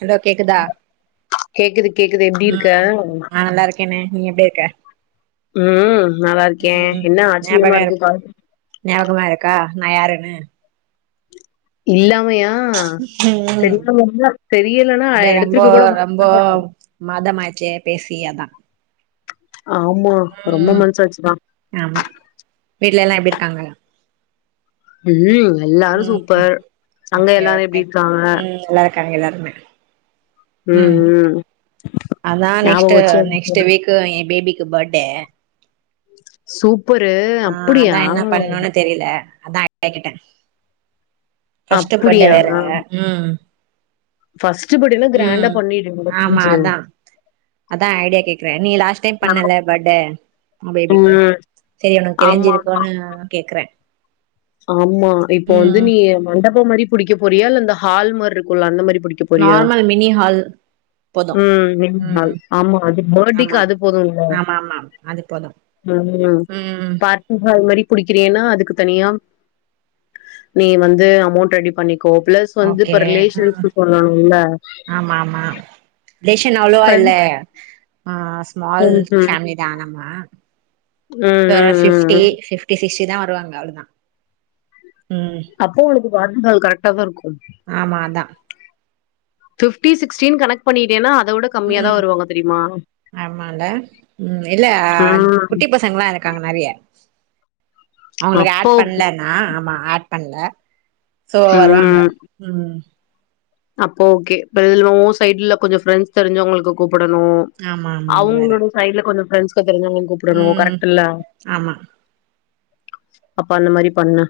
Hello கேக்குதா கேக்குது கேக்குது எப்டி ம் இருக்க நா நல்லாருக்கேனே நீ எப்டி இருக்க ம் நல்லாருக்கே ம் என்ன ஆச்ரியமா ஞாபக இருக்கு இருக் கால் ஞாபகமா இருக்கா நா யாருன்னு இல்லாமையா ம் தெரிஞ்சனால தெரியலனா எடுத்துருக்க கூட மாட்டல்ல மாத மாய்ச்சே பேசி அதா ஆமா ரொம்ப ம் மாச ஆச்சிதா ஆமா வீட்ல எல்லா எப்டி இருக்காங்க ம் எல்லாரு ம் சூப்பர் அங்க எல்லாரு எப்டி இருக்றாங்க காங்க எல்லாருமே ம் ம் அதா ஞாபகோ நெக்ஸ்ட்டு வச்சு நெக்ஸ்ட் வீக்கு ஏ பேபிக்கு படே சூப்பரு ஆ அதா அப்புடியா என்ன பண்ணணுனு தெரில அதா [inaudible] கிட்ட ஃபஸ்ட் படே அப்டியா வேற ம் ஃபஸ்ட்டு படேனா கிராண்டா ம் பண்ணிடனு ஆமா லூசு அதா அதா ஐடியா கேக்கற நீ லாஸ்ட் டைம் பண்ண நம்ம இல்ல படே உ பேபிக்கு ம் செரி உனக் ஆமா ஆமா தெரிஞ்சிருக்குனு கேக்கறே ஆமா இப்ப வந்து நீ மண்டப மாரி புடிக்க போறியா இல்ல இந்த ஹால் மாரி இருக்குல்ல அந்த மாரி புடிக் நார்மல் மினி ஹால் போது ம் மினி ஹால் ம் ஆமா அது படேக்கு ஆமா அது போதுல்ல ஆமா ஆமா அது போது ம் ம் பார்ட்டி ஹால் மாரி புடிக்கிறியேனா அதுக்கு தனியா நீ வந்து அமௌண்ட் ரெடி பண்ணிக்கோ பிளஸ் சோ வந்து ஓகே இப்ப ம் ரிலேசன்ஸ்க்கு சொல்லனு இல்ல ஆமா ஆமா ரிலேஷன் அவ்ளோவா இல்ல ஆ ஸ்மால் ம்ஹ்ம். ஃபேமலி தானமா ம், செரி ம், சிஸ் ம், டி ம். ஃபிப்டி சிக்ஸு தா வருவாங்க அவ்ளதா ம் அப்போ உனக்கு வாடு நாள் கரெக்டா தா இருக்கு ஆமா அதா ஃபிப்டி சிக்ஸ்ட்டின் கனெக்ட் பண்ணிட்டேனா அத வுட ம் ஆமால்ல ம் இல்ல அ ம். குட்டி பச பசங்லா இருக்காங்க நெறைய அவுங்களுக்கு அப்போ ஆட் ஓகே. பண்ல ஆ ஆமா ஆட் பண்ல சோ வருவாங்க ம். ம் அப்போ ஓகே இப்ப இதுல ஊ சைட்ல கொஞ்ச ஃப்ரெண்ட்ஸ் தெரிஞ்சவங்களுக்கு கூப்புடனு ஆமா ஆமா அது வேற அவுங்ளோட சைட்ல கொஞ்ச ஃப்ரெண்ட்ஸ்க்கு தெரிஞ்சாங்கன் கூப்டனு ம் கரெக்ட் இல்ல ஆமா அப்ப அந்த மாரி பண்ணு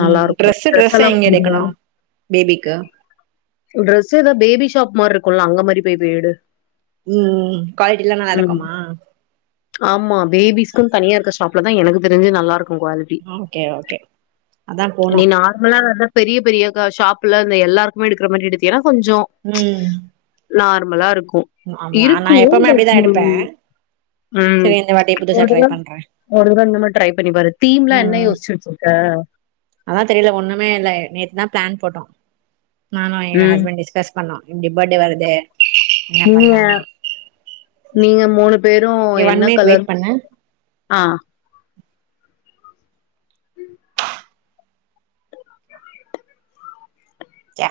ம் நல்லா இருக்கு ட்ரெஸு ட்ரெஸ் ட்ரெஸு எல்லா எங்க எடுக்கணு வாங்குவியா பேபிக்கு ட்ரெஸ் எதா பேபிஷாப் மார்ருக்குல்ல அங்க மாரி போய்ட்டு எடு ம் குவாலிட்டில்லா ம் நல்லாருக்குமா ஆமா பேபிஸ்க்குன் தனியா இருக்க ஷாப்ல தா எனக்கு தெரிஞ்சு நல்லாருக்கூ குவாலி ஓகே ஓகே அதான் போனு நம்மளா வந்து பெரிய பெரிய கா ஷாப்புல இந்த எல்லாருக்குமே எடுக்குற மாரி எடுத்தீங்கனா கொஞ்சோ ம் நார்மலா இருக்கூ ஆமா நா இருக்கூ எப்பவுமே பட் அப்டிதா ம் எடுப்பே சரி இந்த வாட்டி புதுசா ட்ரை பண்றே ம் ஒரு தடவ இந்த மாரி ட்ரை பண்ணி பாரு தீம்லா என்ன ம் யோஸிச்சு வச்சிருக்க அதா தெரியில ஒண்ணுமே இல்ல நேத்து தா பிளான் போட்டோ நானு எ ம் ஹஸ்பண்ட் டிஸ்கஸ் பண்ணோ இப்டி பட்டே வருதே நீங்க நீங்க மூணு பேரு ஏ ஒன் என்ன மினிட் கலர் வெயிட் பண்ணு ஆ சே